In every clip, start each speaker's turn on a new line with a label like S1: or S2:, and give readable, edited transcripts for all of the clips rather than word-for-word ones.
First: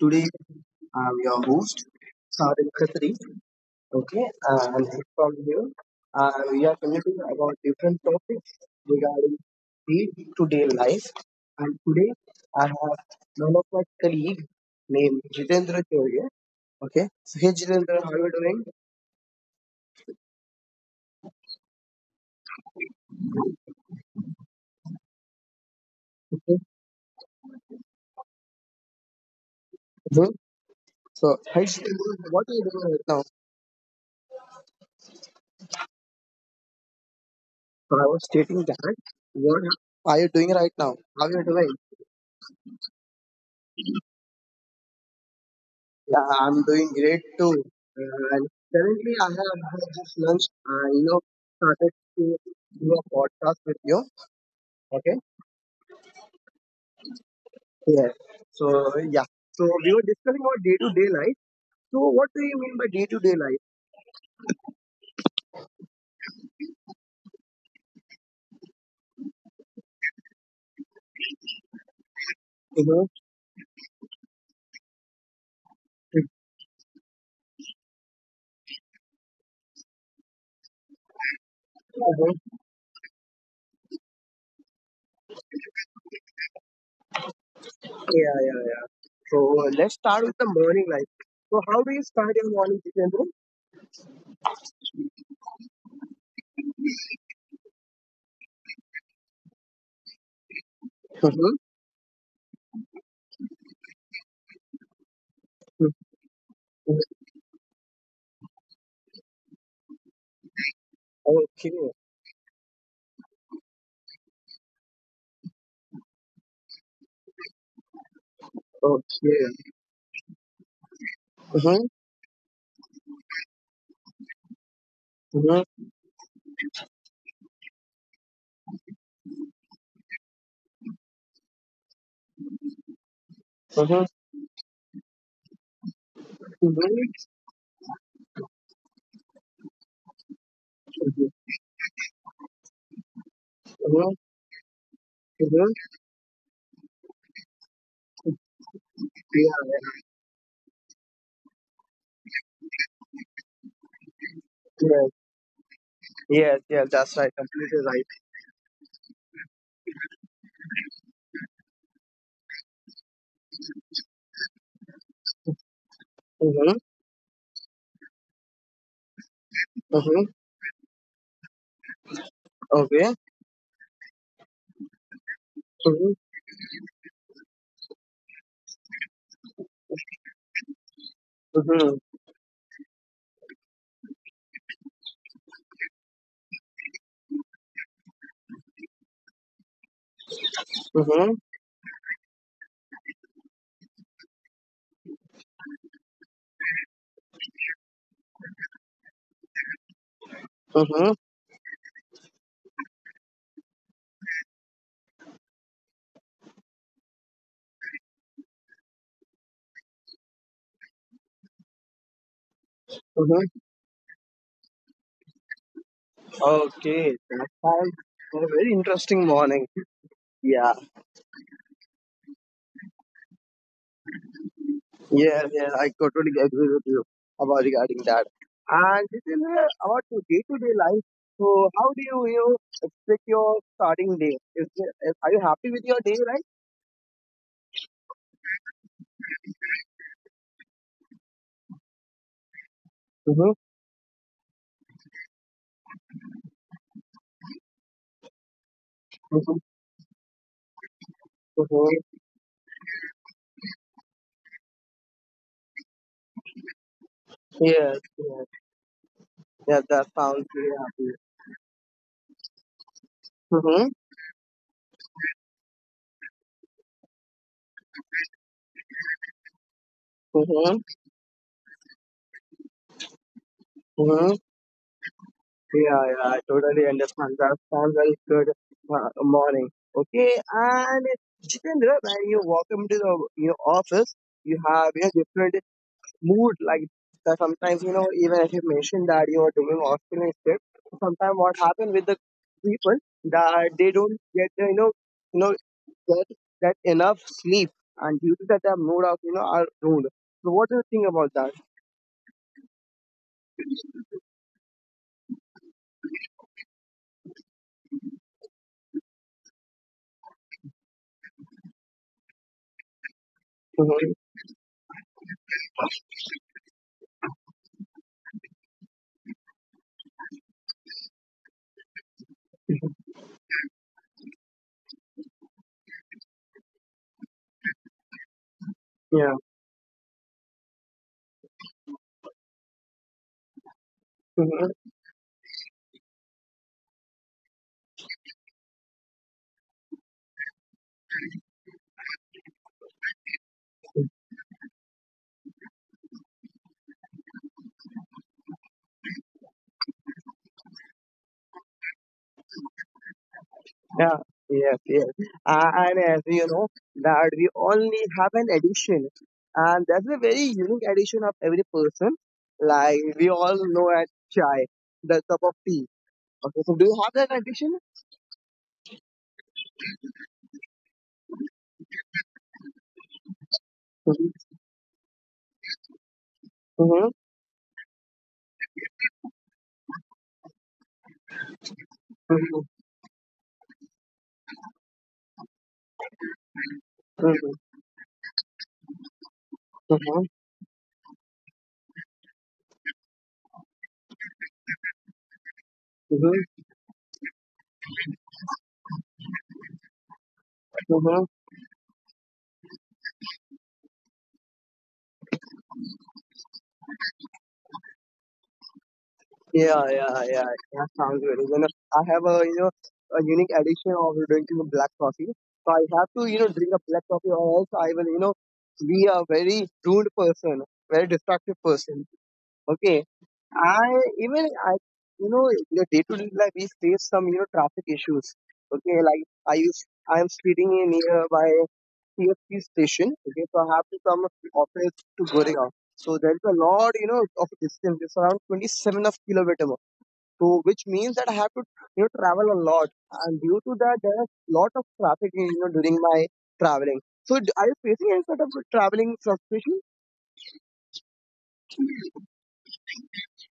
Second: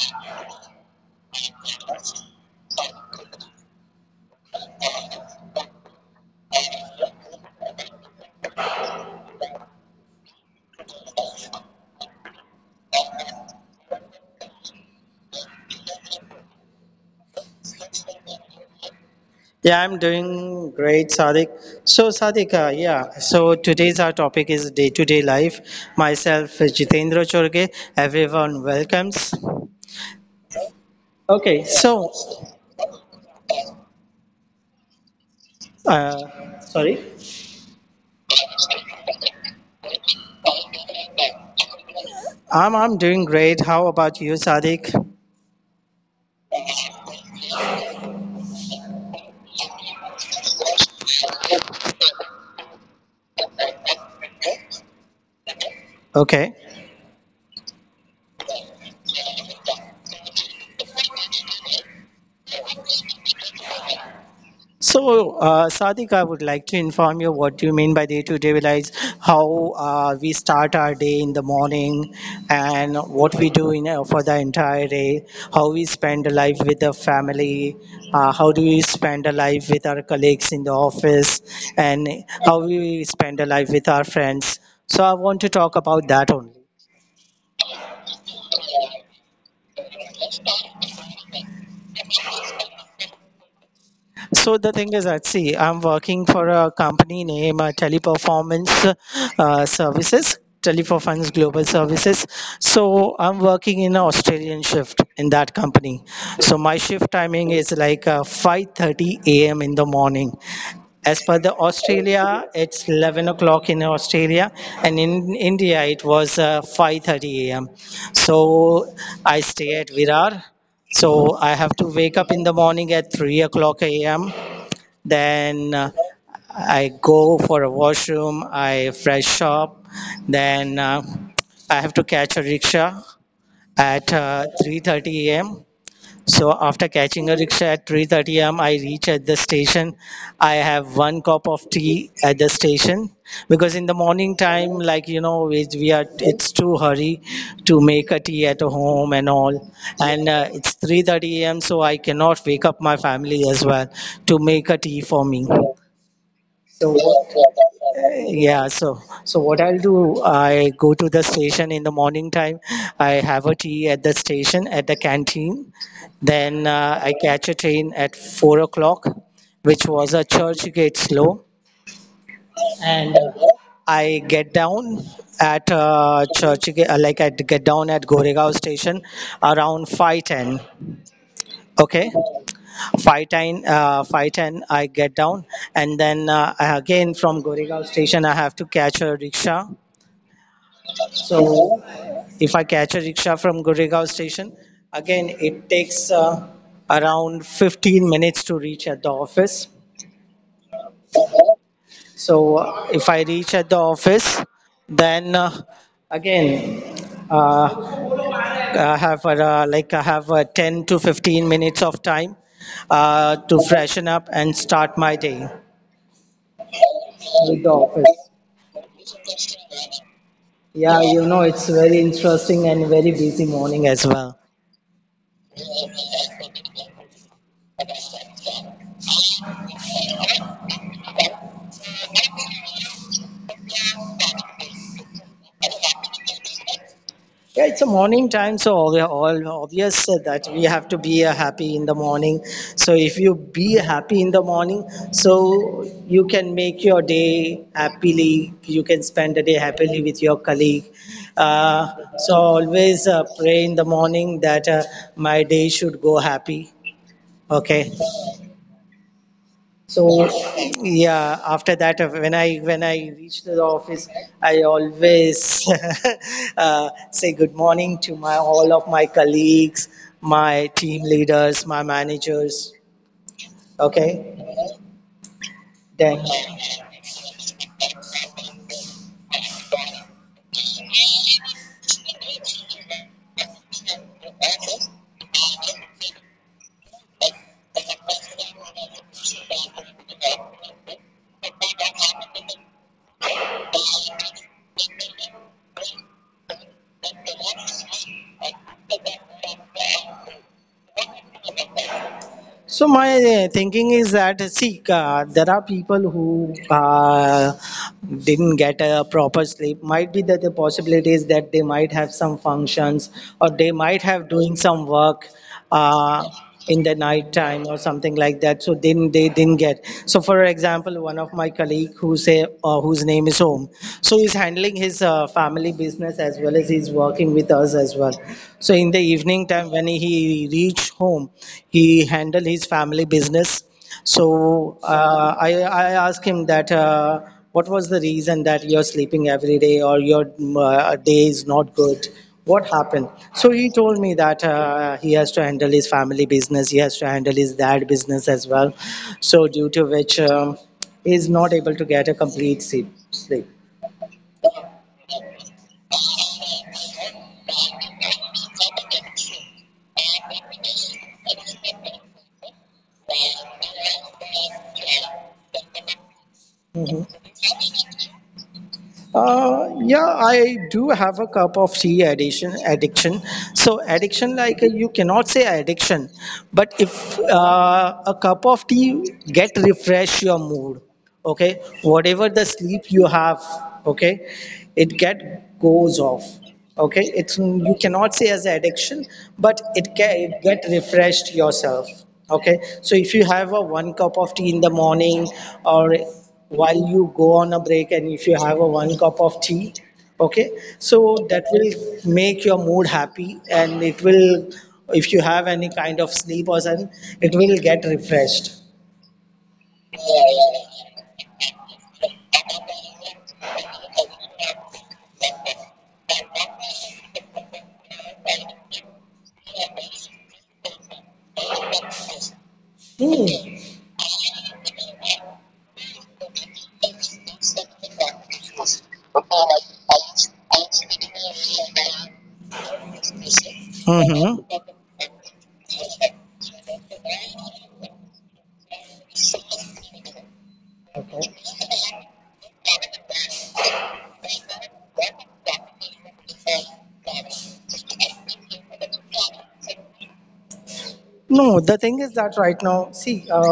S1: today I'm your host, Sarin Khatri. Okay, and from here, we are talking about different topics regarding day to day life. And today, I have one of my colleague named Jitendra Choria. Okay, so hey Jitendra, how are you doing?
S2: Yeah, I'm doing great, Sadiq. So, Sadiq, yeah, so today's our topic is day to day life. Myself,
S1: Okay,
S2: Jitendra Chorge, everyone welcomes.
S1: good. So,
S2: Okay,
S1: hi
S2: so,
S1: Jitendra, what are you doing right now?
S2: sorry,
S1: So, I was stating that. What are you doing right now? How are you doing?
S2: I'm doing great. How about you, Sadiq?
S1: Yeah, I'm doing great too. And currently, I have had just lunch. Uh, you know, started to do a podcast with you. Okay.
S2: Okay.
S1: Yes. So yeah. So we were discussing about day-to-day life. So what do you mean by day-to-day life?
S2: So, Sadiq, I would like to inform you what you mean by day-to-day life, how we start our day in the morning,
S1: You
S2: and
S1: know.
S2: what we do for the entire day, how we
S1: it-
S2: spend a life with the family, how do we spend a life with our colleagues in the office, and
S1: Uh-huh.
S2: how we spend a life with our friends. So, I want to talk about that only.
S1: Yeah, yeah, yeah. So let's start with the morning life. So how do you start your morning, Jitendra?
S2: So the thing is that, see, I'm working for a company named Teleperformance Services, Teleperformance
S1: Mm-hmm.
S2: Global Services. So I'm working in an Australian shift in that company. So my shift timing is like 5:30 a.m. in the morning. As per the
S1: Okay.
S2: Australia, it's 11 o'clock in Australia, and in India it was 5:30 a.m. So I stay
S1: Okay.
S2: at Virar. So I have to
S1: Mm-hmm.
S2: wake up in the morning at 3 o'clock a.m. Then
S1: Mm-hmm.
S2: I go for a washroom, I fresh up, then I have to catch a rickshaw at
S1: Mm-hmm.
S2: 3:30 a.m. So after catching a
S1: Mm-hmm.
S2: rickshaw at 3:30 a.m., I reach at the station. I have one cup of tea at the station because in the
S1: Mm-hmm.
S2: morning time, like you know, we are
S1: Mm-hmm.
S2: it's too hurry to make a tea at home and
S1: Yeah,
S2: all.
S1: yeah,
S2: And it's 3:30 a.m., so I cannot wake up my family as well to make a tea for
S1: yeah.
S2: me.
S1: Yes,
S2: So
S1: yes, that's right. Completely right.
S2: yeah, so what I'll do, I go to the station in the morning time. I have a tea at the station at the canteen. Then
S1: Mm-hmm.
S2: I catch a train at 4 o'clock, which was a
S1: Mm-hmm.
S2: Churchgate slow,
S1: Okay.
S2: and I get down at
S1: Mm-hmm.
S2: Churchgate. Like I get down at Goregaon station around 5:10.
S1: Mm-hmm.
S2: Okay, 5:10, 5:10. I get down, and then again from Goregaon station, I have to catch a rickshaw.
S1: Mm-hmm.
S2: So if I catch a rickshaw from Goregaon station, again, it takes around 15 minutes to reach at the office.
S1: Mm-hmm.
S2: So if I reach at the office, then again, uh, I have 10 to 15 minutes of time
S1: Mm-hmm.
S2: to freshen up and start my day
S1: Okay. That
S2: with the
S1: sounds
S2: office.
S1: a very interesting morning. Yeah.
S2: Yeah, it's very interesting and very busy morning as well.
S1: Yeah, yeah. I totally agree with you about regarding that. And this is about your day-to-day life. So how do you expect your starting day? Are you happy with your day, right?
S2: Yeah, it's a morning time, so all obvious that we have to be happy in the morning. So if you
S1: Mm-hmm.
S2: be happy in the morning, so you can make your day happily. You can spend the
S1: Mm-hmm.
S2: day happily with your colleague. Uh,
S1: Mm-hmm.
S2: so always pray in the morning that my day should go happy. Okay,
S1: Yes, yes. Yeah, that
S2: so,
S1: sounds very happy.
S2: yeah, after that, when I reach the
S1: Mm-hmm.
S2: office, I always say good morning to my all of my colleagues,
S1: Mm-hmm.
S2: my team leaders, my managers.
S1: Mm-hmm.
S2: Okay,
S1: Yeah, yeah,
S2: then.
S1: I totally understand. That sounds very good morning. Okay, and Jitendra, when you walk into the your office, you have a different mood. Like that sometimes, you know, even if you mentioned that you are doing Australian shift, sometimes what happens with the people that they don't get, you know, get that enough sleep, and due to that, their mood of are ruined. So, what do you think about that?
S2: So my thinking is that, see, there are people who didn't get a proper sleep. Might be that the possibility is that they might have some functions or they
S1: Mhm.
S2: might have doing some work uh, in the night time or something like that. So then they didn't get. So for example, one of my colleague whose name is Om, so he's handling his family business as well as he's working with us as well. So in the
S1: Yeah.
S2: evening time when he reached home, he handle his family business. So
S1: Mhm.
S2: I asked him that what was the reason that you're sleeping every day, or your day is not good, what happened. So he told me that he has to handle his family business, he has to handle his dad business as well. So due to which he is not able to get a complete sleep.
S1: Yeah, yes, yes. And as you know, that we only have an addiction, and that's a very unique addiction of every person. Like we all know at chai, the cup of tea. Okay, so do you have that
S2: Mm-hmm.
S1: addiction?
S2: Yeah, I do have a cup of tea addiction. So
S1: Mm-hmm.
S2: addiction, like you cannot say addiction, but
S1: Mm-hmm.
S2: if a cup of tea get refresh your mood, okay? Whatever the sleep you have, okay, it get goes off, okay, it's
S1: Mm-hmm.
S2: you cannot say as an addiction, but it
S1: Mm-hmm.
S2: can get refreshed yourself, okay. So if you have a one cup of tea in the morning, or
S1: Mm-hmm.
S2: while you go on a break, and if you have a one cup of tea, okay, so
S1: Mm-hmm.
S2: that will make your mood happy, and it will, if you have any kind of sleep or something, it will get refreshed.
S1: Yeah, yeah, yeah. That sounds very good. You know, I have a you know a unique addiction of drinking black coffee. So I have to drink a black coffee, or else I will be a very rude person, very destructive person. Okay,
S2: Hmm.
S1: I even I in the day to day life we face some traffic issues. Okay, like I am sitting in nearby TFT station. Okay, so I have to come
S2: Mhm.
S1: office to Goregaon. So there is a lot of distance. It's around 27 of kilometer so which means that I have
S2: Okay.
S1: to travel a lot, and due to that there is lot of traffic during my traveling. So are you facing any sort of traveling frustration?
S2: No, the thing is that right now, see,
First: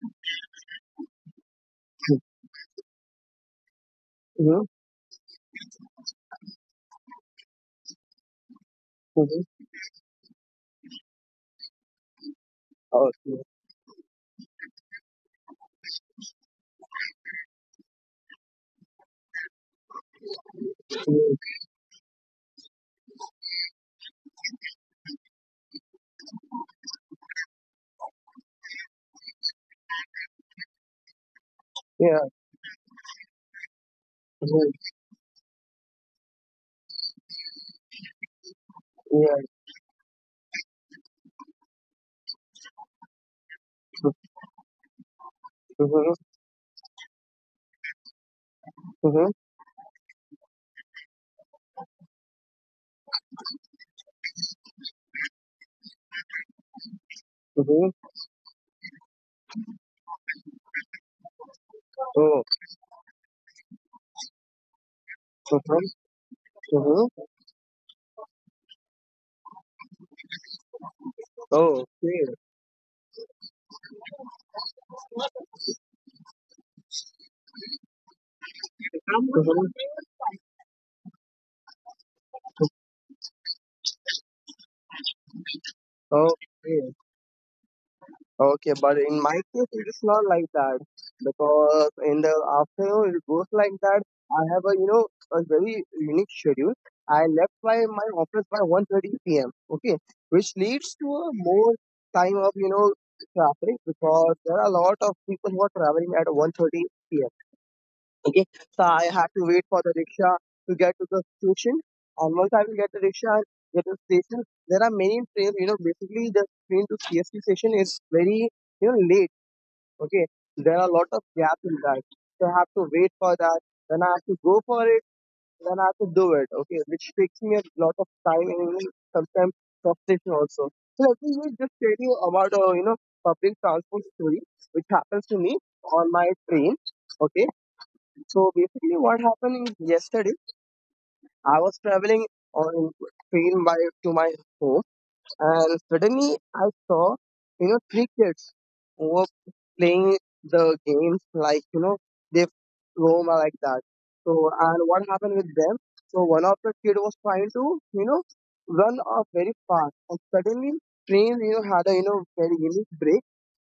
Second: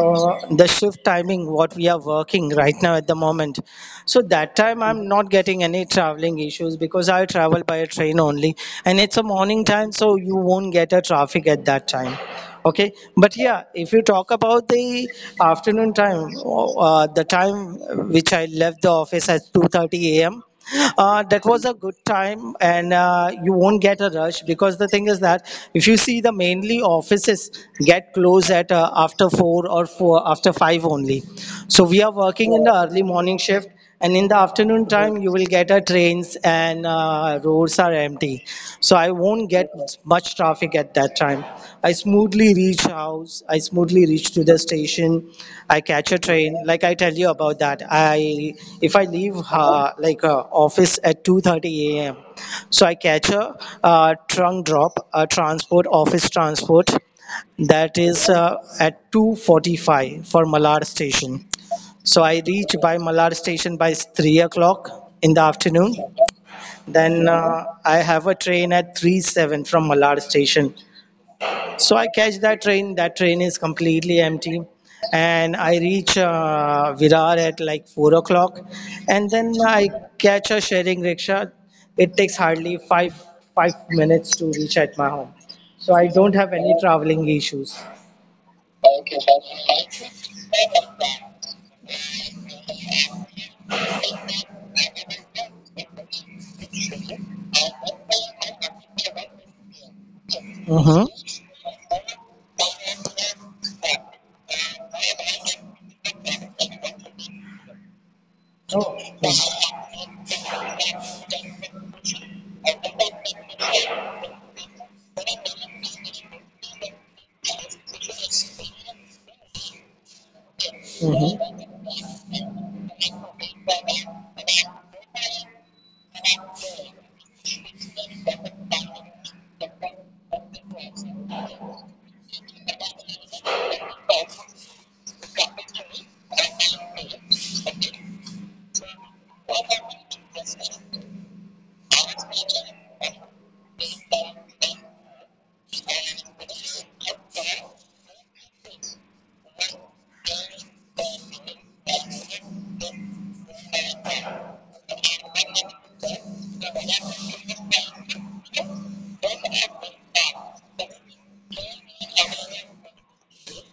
S2: the shift timing, what we are working right now at the moment. So that
S1: Mm-hmm.
S2: time I'm not getting any traveling issues because I travel by a train only, and it's a
S1: Mm-hmm.
S2: morning time, so you won't get a traffic at that time. Okay, but
S1: Okay.
S2: yeah, if you talk about the afternoon time, the time which I left the office at 2:30 a.m.,
S1: Mhm.
S2: that was a good time, and you won't get a rush because the thing is that if you see the mainly offices get closed at after four or four after five only. So we are
S1: Yeah.
S2: working in the early morning shift, and in the
S1: Mhm.
S2: afternoon time, you will get a trains, and roads are empty, so I
S1: Yeah.
S2: won't get much traffic at that time. I smoothly reach house, I smoothly reach to the station, I catch a
S1: Mhm.
S2: train. Like I tell you about that, I if I leave
S1: Mhm.
S2: office at 2:30 a.m., so I catch a trunk drop, a transport office transport
S1: Mhm.
S2: that is at 2:45 for Malad station. So I
S1: Oh.
S2: reach by Malad station by 3 o'clock in the
S1: Mhm.
S2: afternoon,
S1: Mhm.
S2: then I have a train at 3-7 from Malad station.
S1: Oh.
S2: So I catch
S1: Okay.
S2: that train. That train is completely empty. And I reach Virar at like 4 o'clock. And then I
S1: Mhm.
S2: catch a sharing rickshaw. It takes hardly 5 minutes to reach at my home. So I
S1: Oh.
S2: don't have any traveling issues.
S1: Okay, but in my case, it is not like that because in the afternoon it goes like that. I have a you know a very unique schedule. I left by my office by 1:30 p.m. Okay, which leads
S2: Mm-hmm.
S1: to a more time of traffic because there are a lot of people who are traveling at 1:30 p.m. Okay, so I had to wait for the rickshaw to get to the station. And once I will get the rickshaw, get to the station, there are many trains. You know, basically the train to CST station is very late. Okay, there are a lot of
S2: Mm-hmm.
S1: gaps in that, so I have to wait for that. Then I have to go for it. Then I have to do it. Okay, which takes me a lot of time and even sometimes frustration also. So let me just tell you about a public transport story which happens to me on my train. Okay, so basically, what happened is yesterday? I was traveling on train by to my home, and suddenly I saw, you know, three kids who were playing the games like they roam like that. So and what happened with them? So one of the kid was trying to run off very fast, and suddenly train had a very unique break.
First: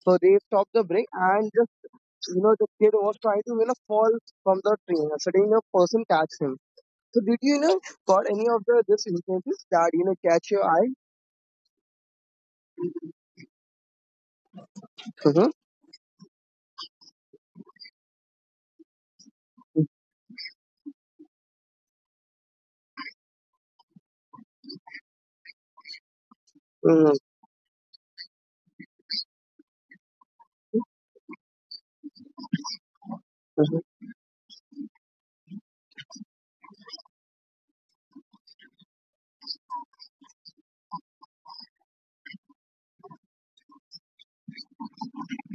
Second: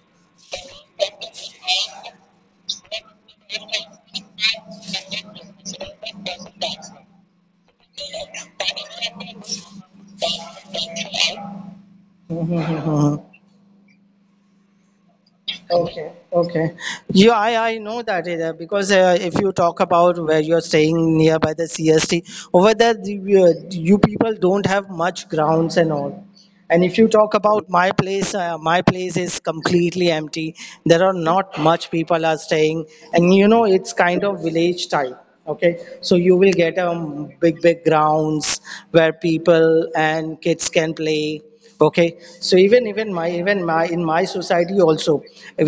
S1: So they stopped the break and the kid was trying to fall from the train and suddenly, a person catch him. So did you got any of the this instances that catch your eye?
S2: Mm-hmm.
S1: Mm-hmm.
S2: Okay, okay. Yeah, I know that area because if you talk about where you're staying nearby the CST, over there you people don't have much grounds and all. And if you
S1: Mm-hmm.
S2: talk about my place is completely empty. There are not much people are staying, and it's
S1: Mm-hmm.
S2: kind of village type. Okay, so you will get big big grounds where people and kids can play. Okay, so even even my in my society also,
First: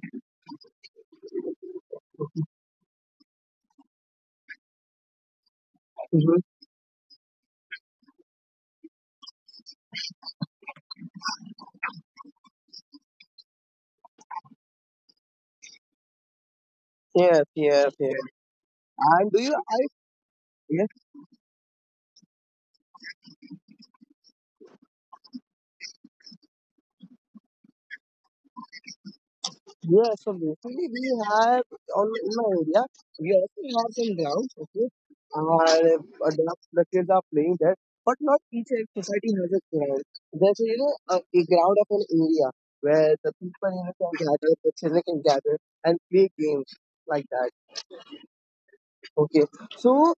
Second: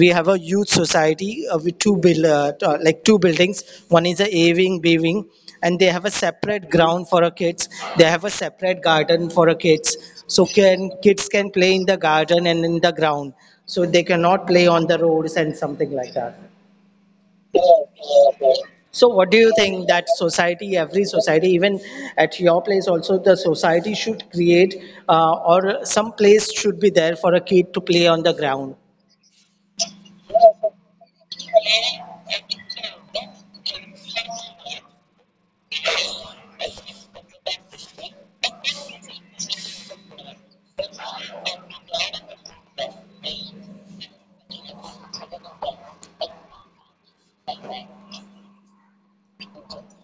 S2: we have a youth society with two buildings. One is A wing, B wing, and they have a
S1: Mm-hmm.
S2: separate ground for our kids, they have a separate garden for our kids, so can kids can play in the garden and in the ground, so they cannot play on the roads and something like that.
S1: Yes, yes, yes.
S2: So what
S1: And
S2: do
S1: do
S2: you think, that society
S1: yes,
S2: every society even at your place also, the society should create, or some place should be there for a kid to play on the ground.
S1: yeah, so basically we have on in my area, we also have some grounds, okay? And the kids are playing there, but not each society has a ground. There's a, you know a ground of an area where the people can gather, the children can gather and play games like that. Okay, so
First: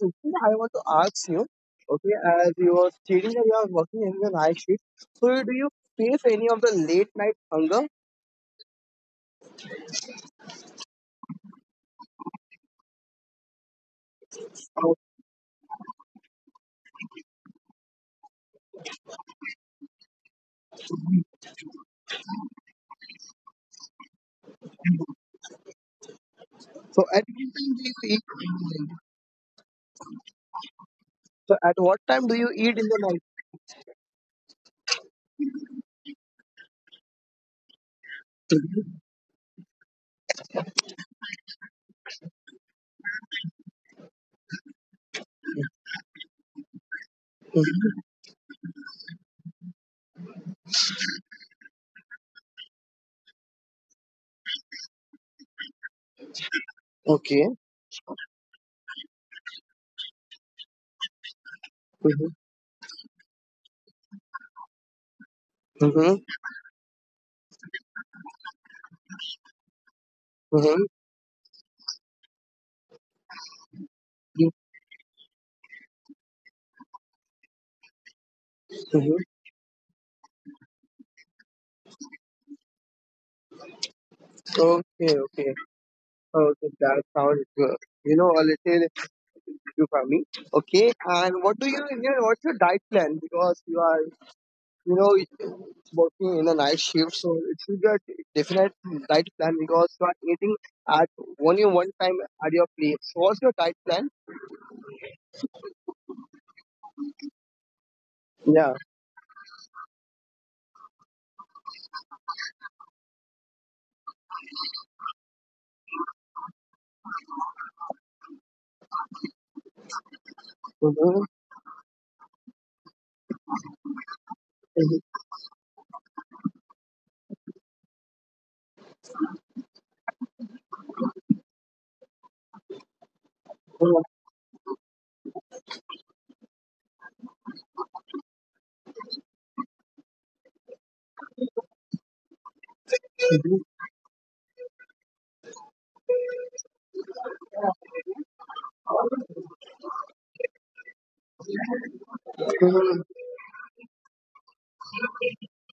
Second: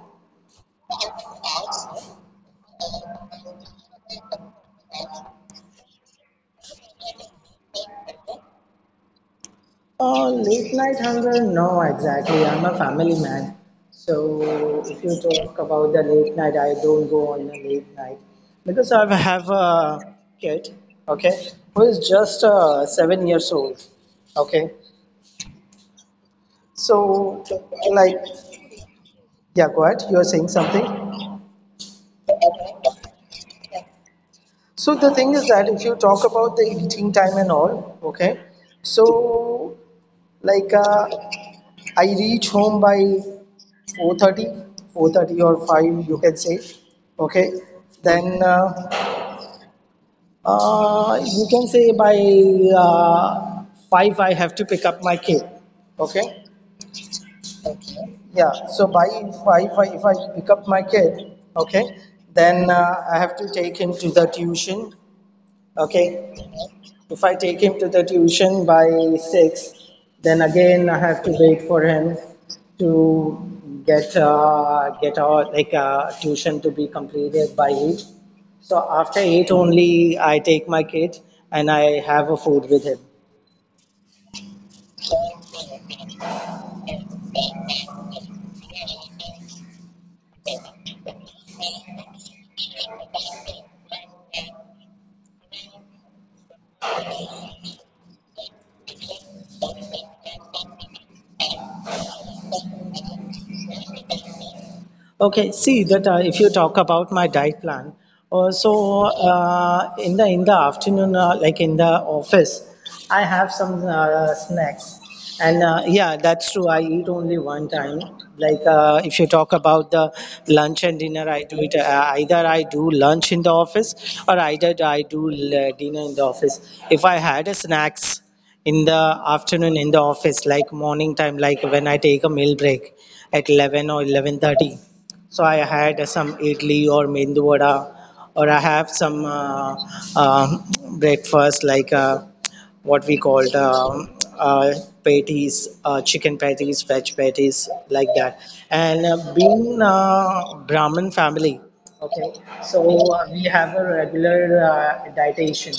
S1: Sushil, I want to ask you, okay, as you are stating that you are working in the night shift, so do you face any of the late night hunger?
S2: Oh, late night hunger? No, exactly. I'm a family man. So if you talk about the late night, I don't go on a late night because I have a kid, okay, who is just 7 years old, okay.
S1: So at
S2: So,
S1: what time do you
S2: like,
S1: eat?
S2: yeah, go ahead. You are saying something.
S1: So at what time do you eat in the night?
S2: So the thing is that if you talk about the eating time and all, okay, so like I reach home by 430 4:30 or 5, you can say, okay,
S1: Mhm.
S2: then you can say by uh, 5, I have to pick up my kid, okay,
S1: Okay.
S2: yeah. So by 5, if I pick up my kid, okay,
S1: Mm-hmm.
S2: then I have to take him to the tuition,
S1: Mm-hmm.
S2: okay. If I take him to the tuition by six, then
S1: Mm-hmm.
S2: again I have to wait for him to get our, tuition to be completed by eight. So
S1: Mm-hmm.
S2: after eight only, I take my kid and I have a food with him.
S1: Okay. Okay. Oh, okay. That sounds good. You know, a little you for me. Okay. And what do what's your diet plan? Because you are, you know, working in a night shift, so it should be a definite diet plan because you are eating at only one time at your place. So what's your diet plan?
S2: Okay, see that if you talk about my diet plan,
S1: Yeah.
S2: in the afternoon, like in the office, I have some snacks, and yeah, that's true. I eat only one time. Like if you talk about the lunch and
S1: Mm-hmm.
S2: dinner, I do it either I do lunch in the office or either I do dinner in the office. If I had a snacks in the afternoon in the office, like morning time, like when I take a meal break at 11 or 11:30. So I had some idli or mendu vada, or I have some uh, breakfast like what we called uh, patties, chicken patties, veg patties, like that. And being Brahmin family, okay, so we have a regular dietitian.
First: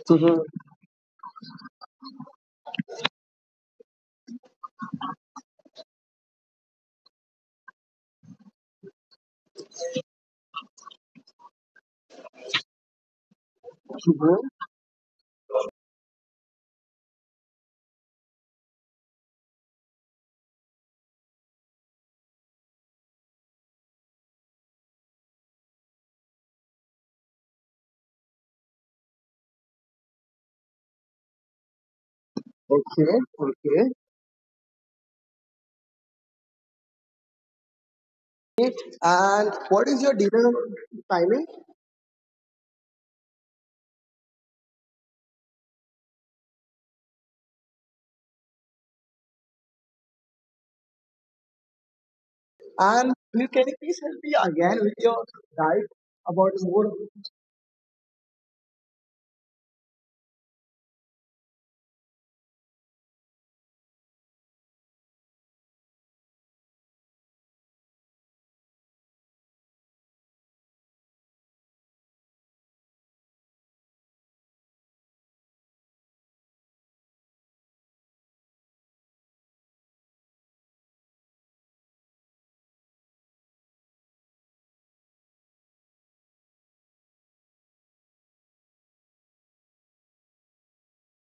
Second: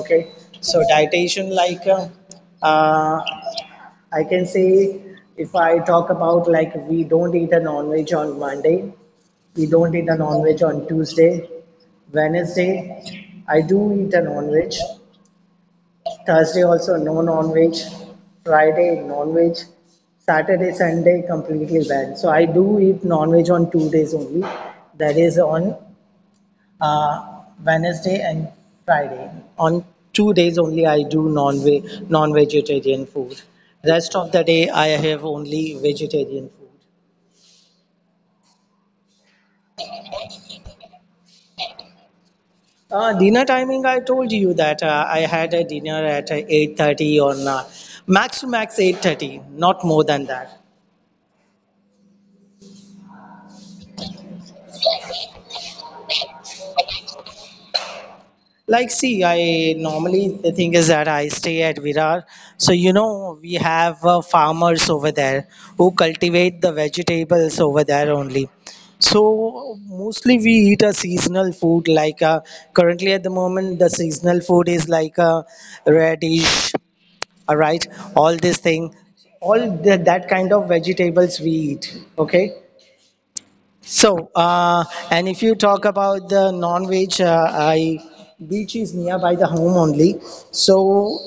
S2: Okay, so dietitian like uh, I can say if I talk about like we don't eat a non-veg on Monday, we don't eat a non-veg on Tuesday, Wednesday, I do eat a non-veg, Thursday also no non-veg, Friday non-veg, Saturday, Sunday completely banned. So I do eat non-veg on 2 days only, that is on uh, Wednesday and Friday. On 2 days only I do non-veg,
S1: Okay.
S2: non-vegetarian food.
S1: Okay.
S2: Rest of the day I have only vegetarian food.
S1: And what is your dinner timing?
S2: Dinner timing, I told you that I had a dinner at 8:30, on max to max 8:30, not more than that.
S1: And please, can you please help me again with your diet about more
S2: Like, see, I normally the thing is that I stay at Virar. So, you know, we have farmers over there who cultivate the vegetables over there only. So, mostly we eat a seasonal food. Like, currently at the moment, the seasonal food is like a radish, all right, all this thing, all the, that kind of vegetables we eat. Okay. So, and if you talk about the non-veg, beach is nearby the home only. So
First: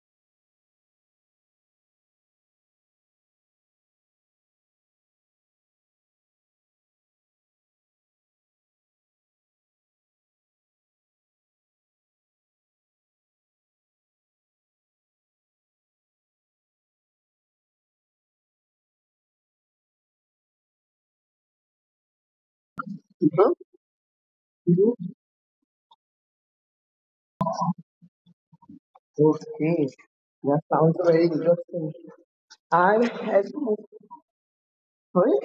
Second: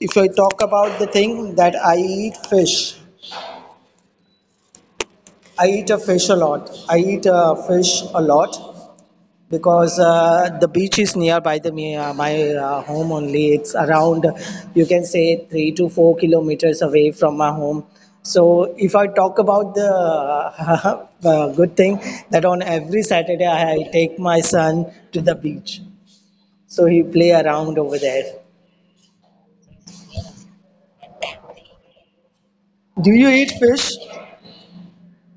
S2: if I talk about the thing that I eat fish, I eat a fish a lot. I eat a fish a lot, because the beach is nearby my home only. It's around, you can say, 3 to 4 kilometers away from my home. So if I talk about the good thing, that on every
S1: people?
S2: Saturday I take my son
S1: You
S2: to the beach, so he play around over there.
S1: okay? That sounds very interesting. And
S2: Do you
S1: as
S2: eat
S1: for
S2: fish?
S1: sorry,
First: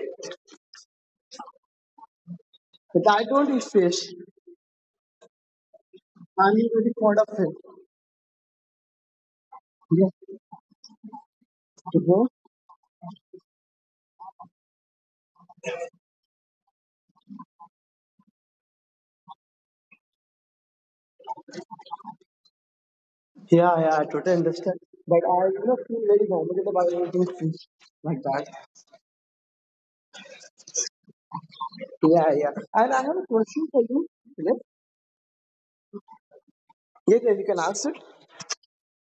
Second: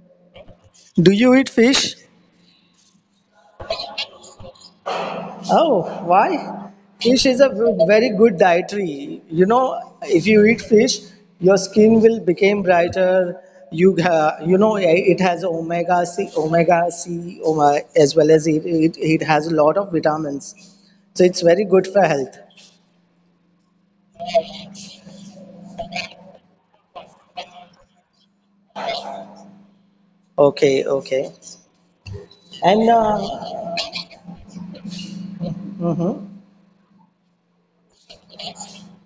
S2: Do you eat fish?
S1: but I don't eat fish.
S2: Oh,
S1: I'm really
S2: why?
S1: very fond
S2: Fish
S1: of
S2: is a
S1: fish.
S2: very good dietary. You know, if
S1: Yes,
S2: you eat fish, your
S1: to
S2: skin will
S1: go.
S2: become brighter. You know, it has omega C, as well as it has a lot of vitamins. So it's very good for health.
S1: Yeah, yeah, I totally understand. But I feel very comfortable about eating fish like that.
S2: Okay, okay.
S1: Yeah, yeah. And
S2: And
S1: I have a question for you. Philip.
S2: mhm.
S1: Yeah, yeah, you can ask it.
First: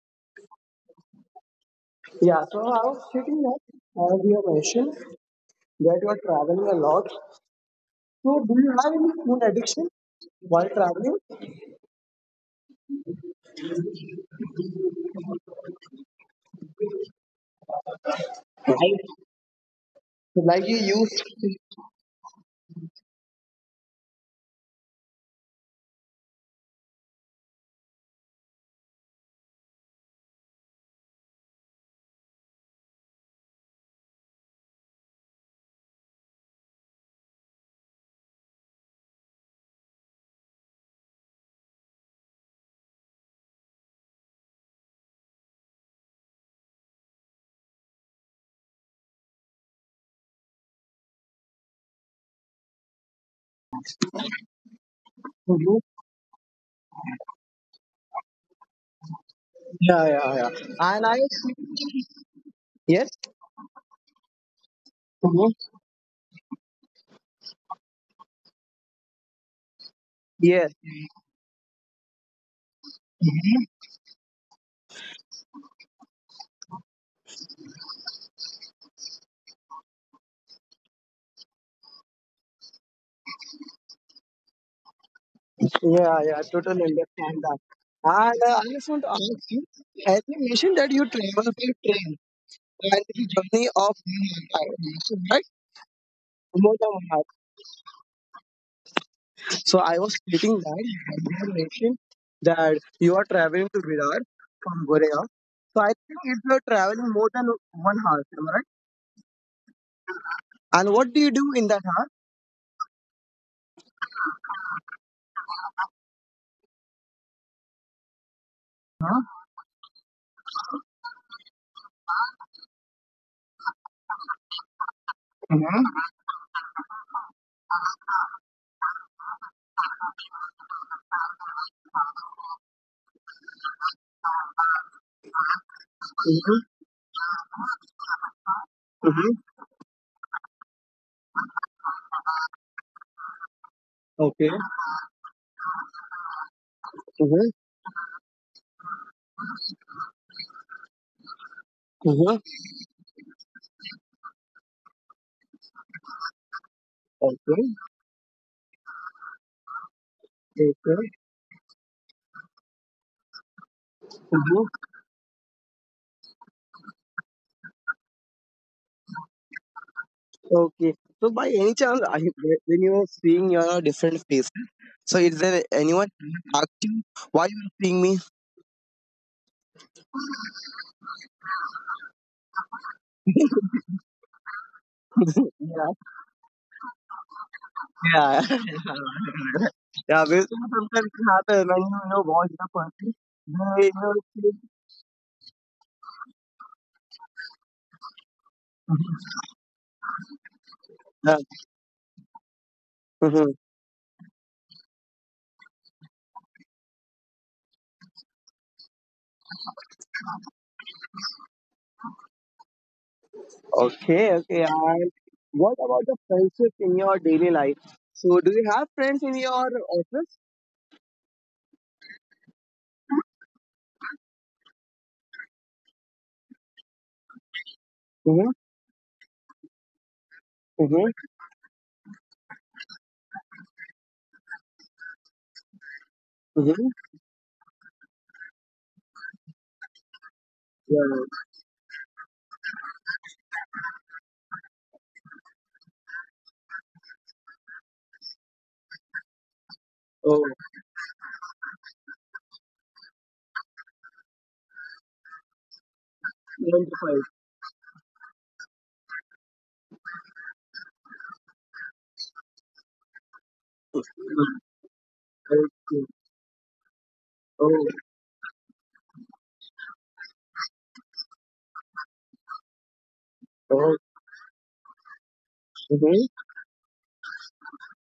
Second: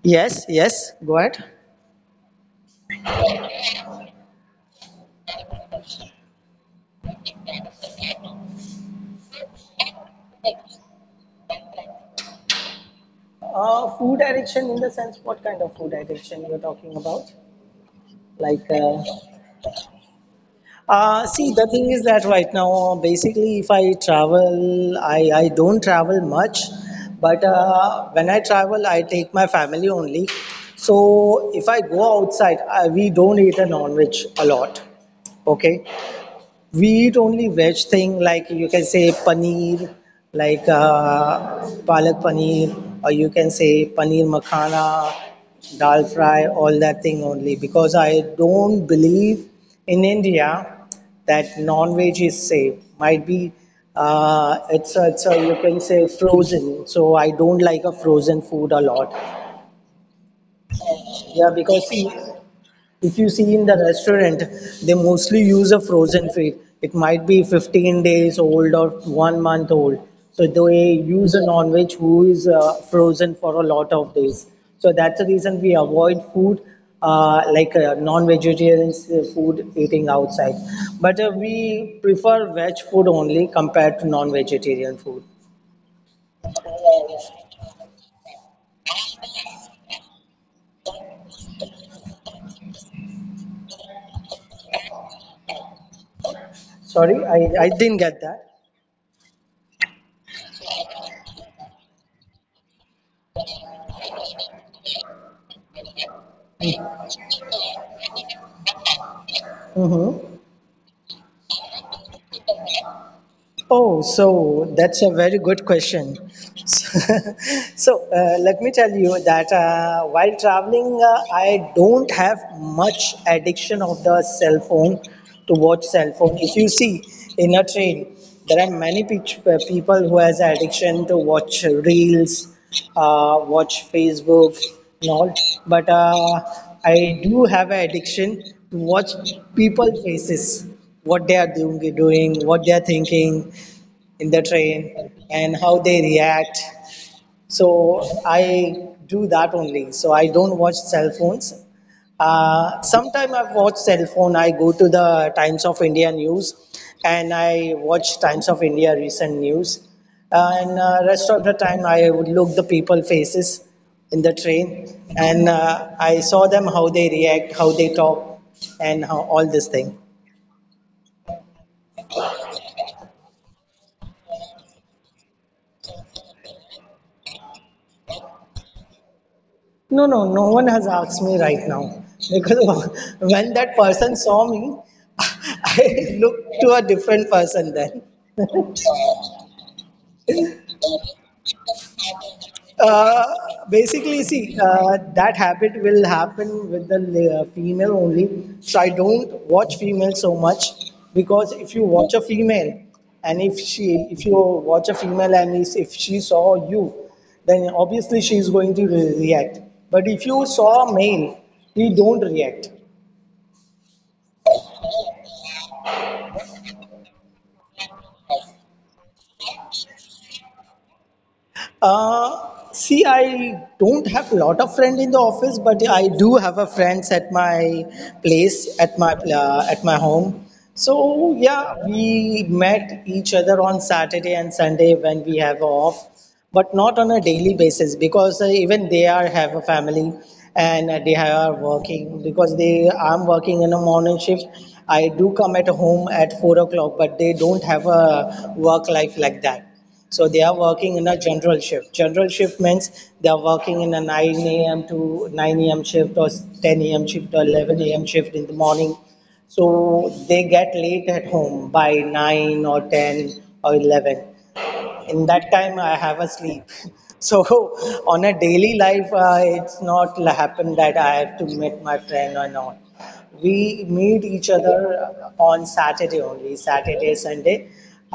S2: Yes, yes, go ahead.
S1: Yeah, so I was thinking that as you have mentioned that you are traveling a lot. So do you have any food addiction while traveling?
S2: Food addiction in the sense, what kind of food addiction you're talking about? Like,
S1: Like,
S2: uh.
S1: like you used
S2: See, the thing is that right now, basically, if I travel, I don't travel much, but when I travel, I take my family only. So if I go outside, I, we don't eat a non-veg a lot. Okay, we eat only veg thing like you can say paneer, like palak paneer, or you can say paneer makhana, dal fry, all that thing only, because I don't believe in India that non-veg is safe. Might be it's a, you
S1: to
S2: can
S1: do?
S2: say, frozen. So I don't like a frozen food a lot.
S1: Yeah, yeah, yeah. And I
S2: Yeah, because, see,
S1: yes,
S2: if you see in the restaurant, they mostly
S1: Mhm.
S2: use a frozen food. It might be 15 days old or 1 month old. So
S1: Yes,
S2: they use a non-veg who is frozen for a lot of days. So that's the reason we avoid food non vegetarian food eating outside. But we prefer veg food only compared to non-vegetarian food.
S1: yeah, yeah. Totally understand that. And I just want to ask you, as you mentioned that you travel by train and the journey of one right? More than
S2: Sorry,
S1: one.
S2: I didn't get that.
S1: So I was clicking that and you had mentioned that you are traveling to Virar from Gorea. So I think if you're traveling more than 1 hour, am I right?
S2: Mhm.
S1: And what do you do in that hour?
S2: Oh, so that's a very good question. So, let me tell you that
S1: Huh?
S2: while traveling, I don't have much addiction of the cell phone to watch
S1: Mhm,
S2: cell phone. If you see in a train, there are many people who has addiction to watch reels, watch Facebook and all. But
S1: mhm,
S2: I do have an addiction to watch
S1: mhm.
S2: people faces, what they are doing, what they are thinking in the
S1: Okay.
S2: train, and how they react.
S1: Mhm,
S2: So I do that only. So I don't watch cell phones.
S1: mhm.
S2: Sometime I watch cell phone. I go to the Times of India news, and I
S1: Okay.
S2: watch Times of India recent news. And Rest
S1: Okay.
S2: of the time, I would look the people faces in the train,
S1: Mhm.
S2: and I saw them how they react, how they talk, and how all this thing.
S1: Okay. So by any chance, when you are seeing your different face, so is there anyone who asked you why you are seeing me?
S2: No, no, no one has asked me right now, because when that person saw me,
S1: Yeah.
S2: I looked to a different person then.
S1: Yeah. Yeah, we sometimes it happens when you know watch the
S2: Uh,
S1: person. They,
S2: Basically, see,
S1: think
S2: that habit will happen with the female only. So I don't watch female so much, because
S1: that-
S2: if you watch a female and
S1: Mhm.
S2: if you watch a female, and if she saw you, then obviously she is going to react. But if you saw a male, he don't react.
S1: Okay, okay. And what about the friendship in your daily life? So, do you have friends in your office?
S2: See, I don't have a lot of friends in the office, but I do have a friends at my place,
S1: Mm-hmm.
S2: at my home. So
S1: Mm-hmm.
S2: yeah, we met each other on Saturday and Sunday when we have off, but not on a
S1: Mm-hmm.
S2: daily basis, because even they are have a family, and they
S1: Yeah.
S2: are working, because they I'm working in a morning shift. I do come at home at 4 o'clock, but they don't have a work life like that. So they are
S1: Oh,
S2: working in a general shift. General shift means they are working in a 9 a.m. to 9 a.m. shift or 10
S1: nine to
S2: a.m.
S1: five.
S2: shift or 11 a.m. shift in the morning. So they get late at home by 9 or 10 or 11.
S1: Mm,
S2: In that time I
S1: okay.
S2: have a sleep. So
S1: Oh,
S2: on a daily life, it's not happen that I have to meet my friend or not. We
S1: oh.
S2: meet each other on Saturday
S1: Mm-hmm.
S2: only, Saturday Sunday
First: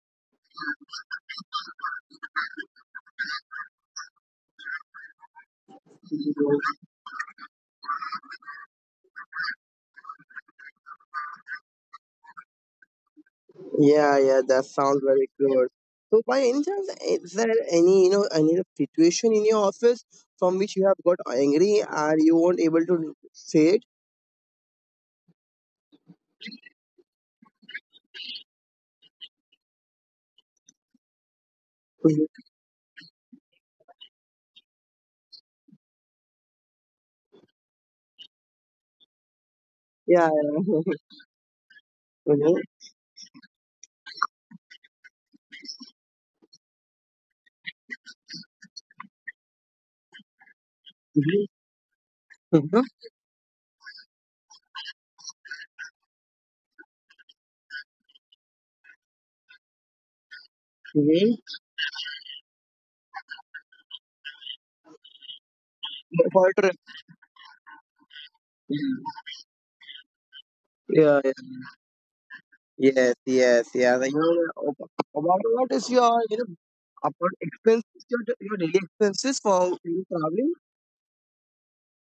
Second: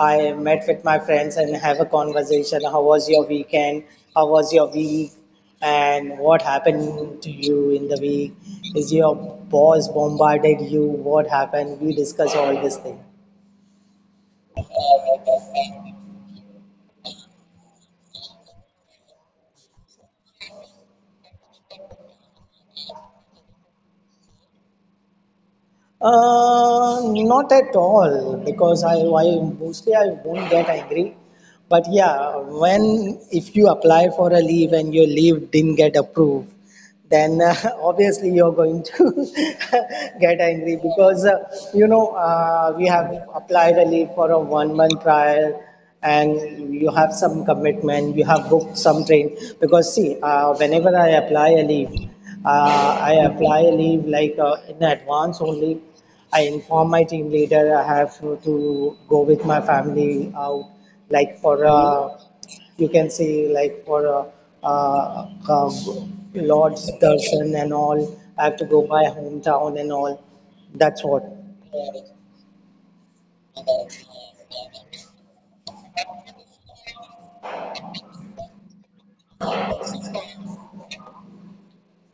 S2: I met with my friends and have a conversation, how was your weekend, how was your week, and what happened to you in the week, is your boss bombarded you, what happened, we discuss all these things.
S1: Yeah, yeah. That sounds very good. So, by any chance, is there any situation in your office from which you have got angry and you weren't able to say it?
S2: Not at all, because I mostly I won't get angry. But yeah,
S1: Mhm.
S2: when if you apply for a leave and your leave didn't get approved, then obviously you're going to get
S1: Yeah,
S2: angry,
S1: yeah.
S2: because you know
S1: Mhm.
S2: we have applied a leave for a 1 month trial, and you have some commitment, you have booked some train, because see whenever I apply
S1: Mhm.
S2: a leave,
S1: Mhm.
S2: I apply a leave like in advance only. I inform my team leader I have to go with my family out, like
S1: Mhm.
S2: for a, you can see, like for a, uh, uh, um,
S1: For
S2: Lord's
S1: trip.
S2: darshan and all, I have to go by hometown and all. That's what.
S1: Yeah, yeah. Yes, yes, yes. You know, about what is your, about expenses, your daily expenses for traveling?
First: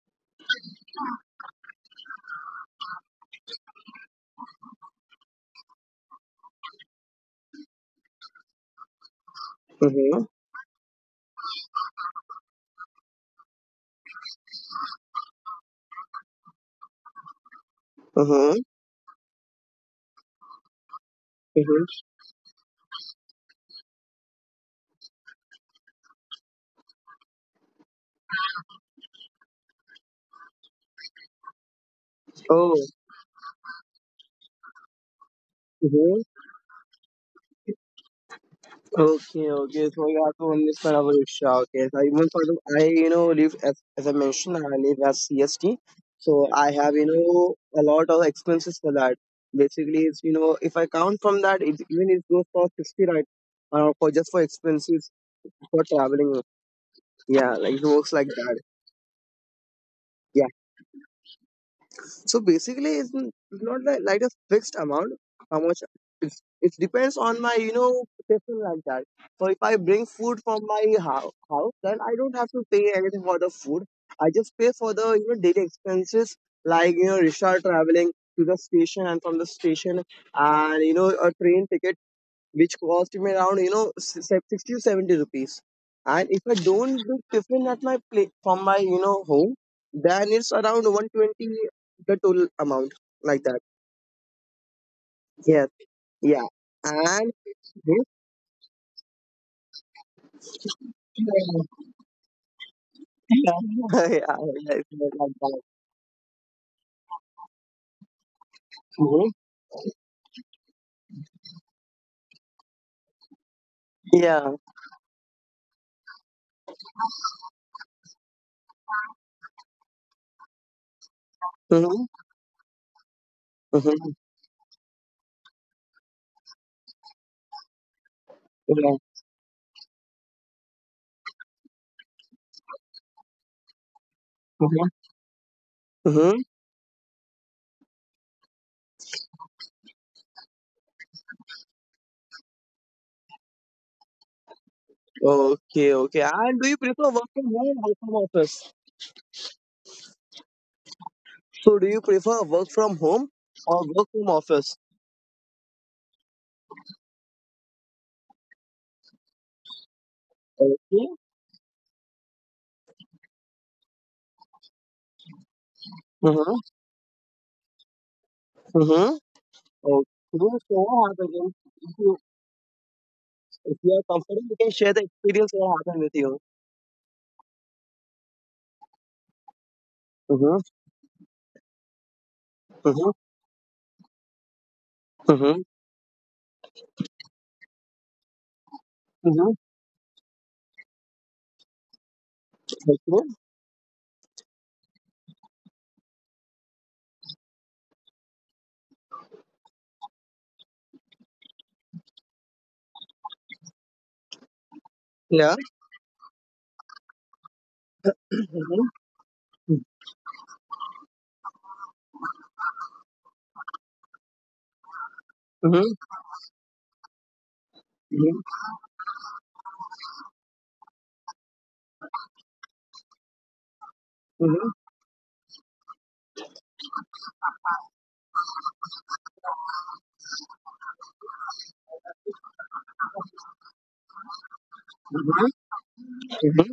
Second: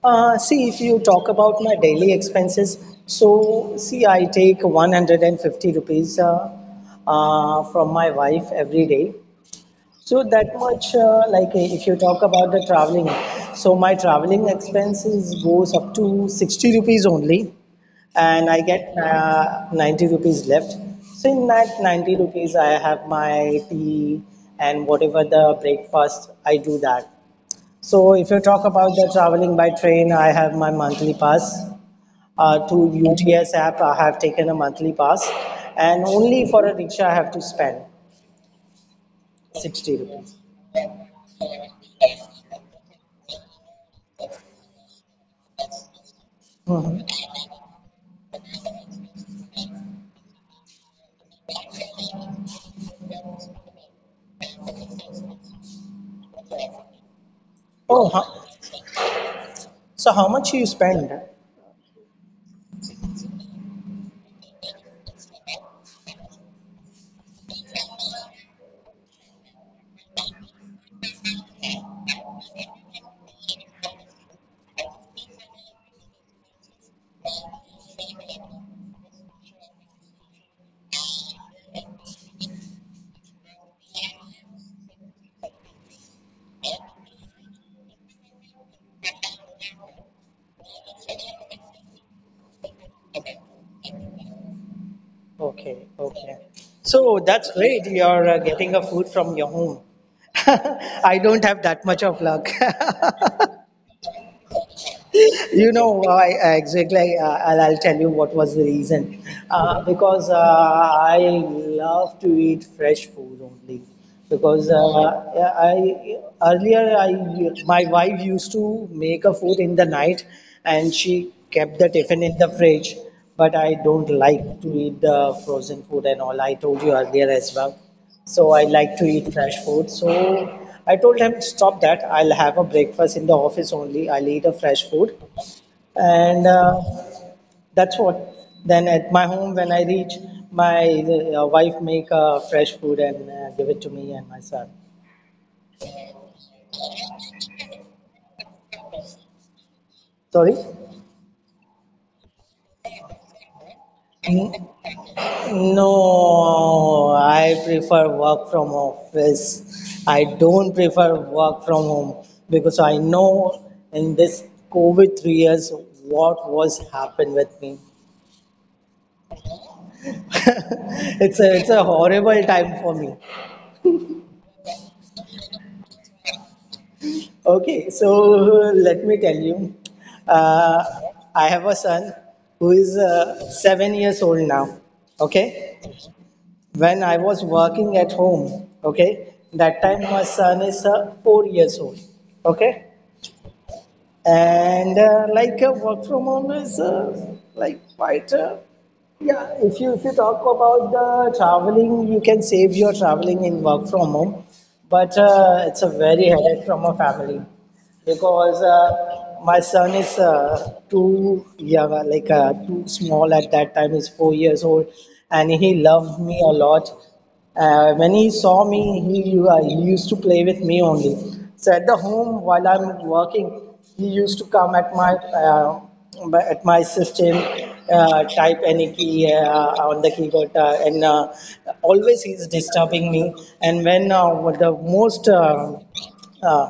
S2: See, if you talk about my daily expenses, so see, I take 150 rupees from my wife every day. So
S1: Mm-hmm.
S2: that much, if you talk about the traveling, so my traveling expenses goes up to 60 rupees only, and I
S1: Mm-hmm.
S2: get 90 rupees left. So in that 90 rupees, I have my tea and whatever the breakfast, I do that. So if you talk about the traveling by train, I have my monthly pass.
S1: Mm-hmm.
S2: To UTS app, I have taken a monthly pass, and
S1: Oh.
S2: only for a rickshaw, I have to spend
S1: Okay,
S2: 60
S1: okay. So you
S2: rupees.
S1: have to understand our Isha. Okay, so even for the, I, you know, live as I mentioned, I live as CST. So I have,
S2: Mhm.
S1: a lot of expenses for that. Basically, if I count from that, it goes for 60, right? For just for expenses for traveling. Yeah, like it
S2: Oh,
S1: works
S2: huh.
S1: like that.
S2: So how much you spend?
S1: So basically, it's not like a fixed amount. How much? It depends on my session like that. So if I bring food from my house, then I don't have to pay anything for the food. I just pay for the daily expenses like rickshaw traveling to the station and from the station and a train ticket which cost me around 60 to 70 rupees and if I don't do tiffin at my place from my home then it's around 120 the total amount like that. Yes,
S2: Okay, okay.
S1: yeah.
S2: So
S1: And
S2: that's great.
S1: this
S2: You're getting a food from your home. I don't have that much of luck.
S1: yeah, yeah, yeah, it's like
S2: You
S1: that.
S2: know, I exactly, I'll tell you what was the reason.
S1: Mhm.
S2: Because I love to eat fresh food only.
S1: Yeah.
S2: Because I my wife used to make a food in the night, and she kept the
S1: Hmm.
S2: tiffin in the fridge. But I don't
S1: Hmm.
S2: like to eat the frozen food and all. I told you earlier as well. So I like
S1: Yeah.
S2: to eat fresh food. So I told him, stop that. I'll have a breakfast in the office only. I'll eat a fresh
S1: Mm-hmm.
S2: food.
S1: Mm-hmm.
S2: And that's what. Then at my home, when I reach, my wife make fresh food and give it to me and my son.
S1: Okay, okay. And do you prefer work from home or work from office?
S2: Sorry?
S1: So, do you prefer work from home or work from
S2: N-
S1: office?
S2: No, I prefer work from office. I don't
S1: Okay.
S2: prefer work from home, because I know in this COVID 3 years what
S1: Mm-hmm.
S2: was happened with me.
S1: Mm-hmm. So through so happens in-
S2: It's a
S1: if you
S2: horrible time for me.
S1: if you are comfortable, you can share the experience what happened with you.
S2: Okay, so let me tell you,
S1: Mhm.
S2: uh, I have a son who is
S1: Mhm.
S2: 7 years old now. Okay,
S1: Mhm.
S2: when I was working at home, okay,
S1: Mhm.
S2: that time my son is 4 years old. Okay,
S1: Okay.
S2: and work from home is quite yeah, if you talk about the traveling, you can save your traveling in work from home, but
S1: Yeah.
S2: it's a very headache from a family, because
S1: Mhm.
S2: my son is too young, too small at that time. He's 4 years old, and
S1: Mhm. Mhm.
S2: he loved me a lot. When he saw me, he used to play with me only. So at the home, while I'm working, he used to
S1: Mhm.
S2: come at my system, type any key on the keyboard, and always he's disturbing me. And when the most
S1: Mhm.
S2: uh,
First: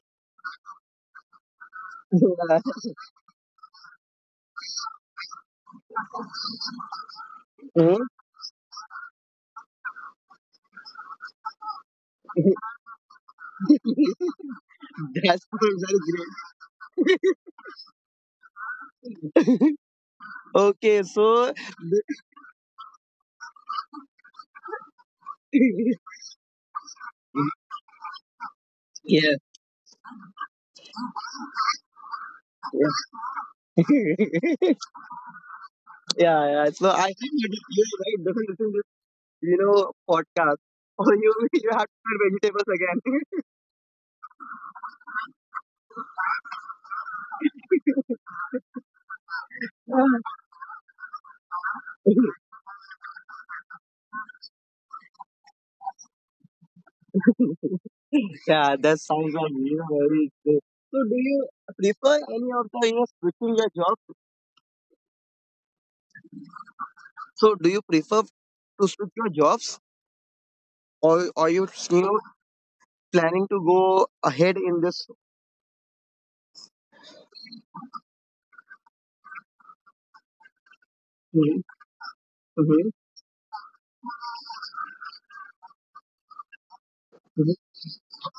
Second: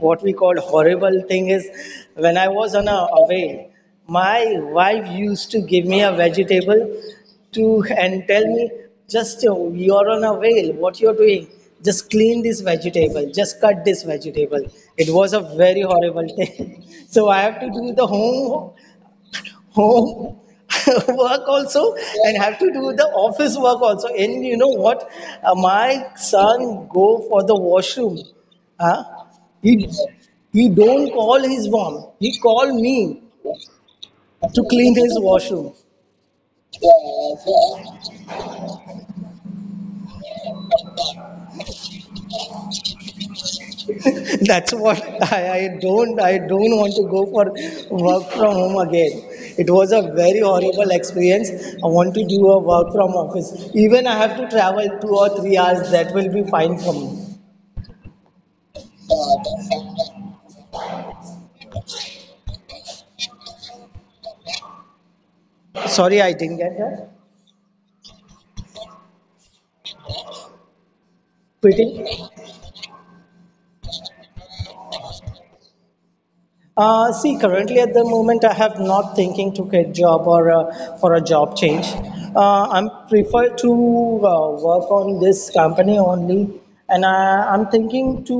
S2: what we called horrible thing is when I
S1: Mhm.
S2: was on a away, my wife used to give me a vegetable to
S1: Mhm.
S2: and tell me, just you're on a whale, what you're doing? Just clean this vegetable, just cut this vegetable. It
S1: That's
S2: was a
S1: very
S2: very
S1: great.
S2: horrible thing. So I have to do the home
S1: Okay,
S2: work
S1: so
S2: also, and have to do the office work also. And you know what? My son go for the washroom. Huh?
S1: yeah. Yeah,
S2: He he don't call his mom. He call me to clean his washroom.
S1: yeah. Yeah. So I think you're right. Don't listen to podcast, or you you have to eat vegetables
S2: That's what. I don't I don't want to go for work from home again. It was a
S1: again.
S2: very horrible experience. I want to do a work from office. Even I have to travel 2 or 3 hours. That will be fine for me.
S1: Yeah, that sounds like very good. So do you prefer any of the switching your job?
S2: Sorry, I didn't get that.
S1: So do you prefer to switch your jobs or are you you
S2: Quitting?
S1: know planning to go ahead in this
S2: See, currently at the moment, I have not thinking to get job or for a job
S1: Mhm,
S2: change. I'm
S1: mhm,
S2: prefer to work on this company only, and
S1: mhm,
S2: I'm thinking to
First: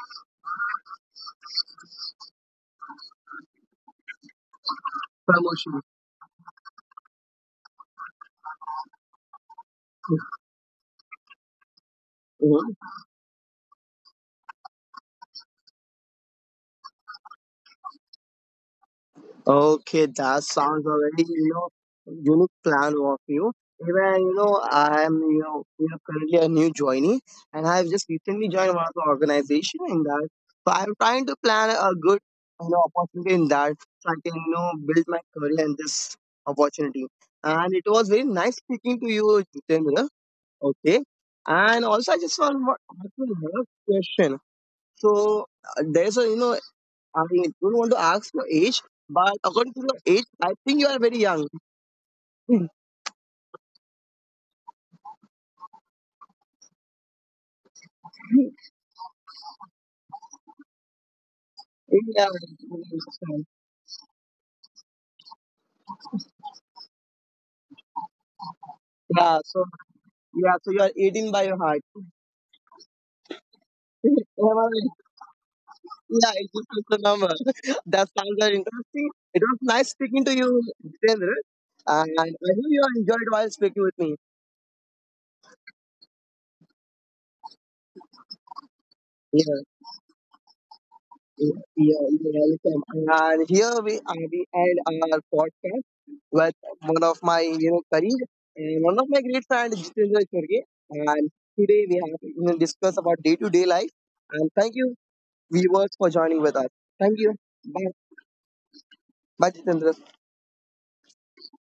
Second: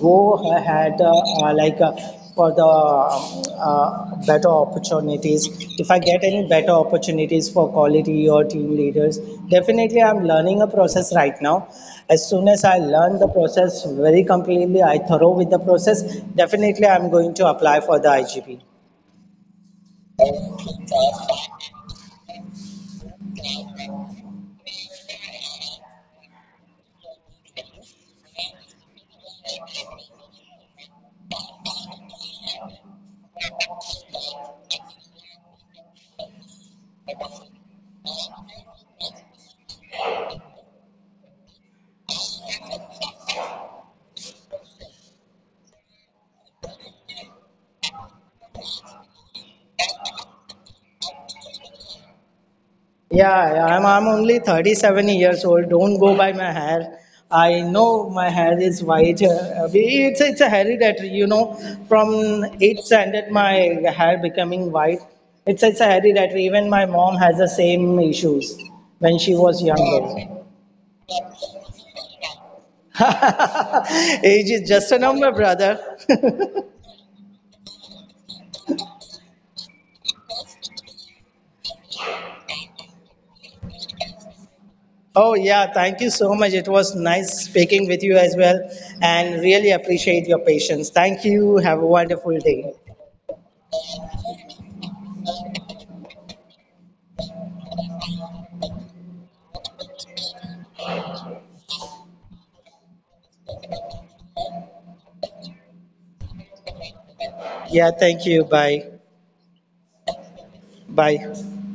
S2: go ahead uh, like uh, for the better opportunities.
S1: promotion?
S2: If I get any better opportunities for quality or team leaders, definitely I'm learning a process right now. As soon as I
S1: Mm-hmm.
S2: learn the process very completely, I thorough with the process, definitely I'm going to apply for the IGP.
S1: Okay, that sounds already, unique plan of you. Even, I'm, currently a new joinee and I've just recently joined one of the organization in that. So I'm trying to plan a good, opportunity in that so I can, build my career in this opportunity. And it was very nice speaking to you, Jitendra. Okay. And also, I just want to ask you question. So there's I don't want to ask your age, but according to your age, I think you are very young. Yeah,
S2: Yeah, yeah, I'm only 37 years old. Don't go by my hair. I know my hair is white. It's a hereditary, you know.
S1: yeah,
S2: From eighth standard, my hair becoming white. It's a hereditary. Even my mom has the same issues when she
S1: yeah,
S2: was
S1: so
S2: younger.
S1: yeah, so you are 18 by your heart.
S2: Age is
S1: Yeah,
S2: just a number, brother.
S1: it's just like the number. That sounds very interesting. It was nice speaking to you, Jitendra. And I hope you enjoyed while speaking with me.
S2: Oh, yeah, thank you so much. It was nice speaking with you as well, and
S1: Yeah,
S2: really appreciate your patience. Thank you.
S1: yeah,
S2: Have a
S1: yeah,
S2: wonderful
S1: yeah,
S2: day.
S1: welcome. And here we are, we end our podcast with one of my colleague and one of my great friend Jitendra Chorge. And today we have discuss about day to day life. And thank you viewers for joining with us. Thank you.
S2: Yeah,
S1: Bye.
S2: thank you. Bye.
S1: Bye Jitendra.
S2: Bye.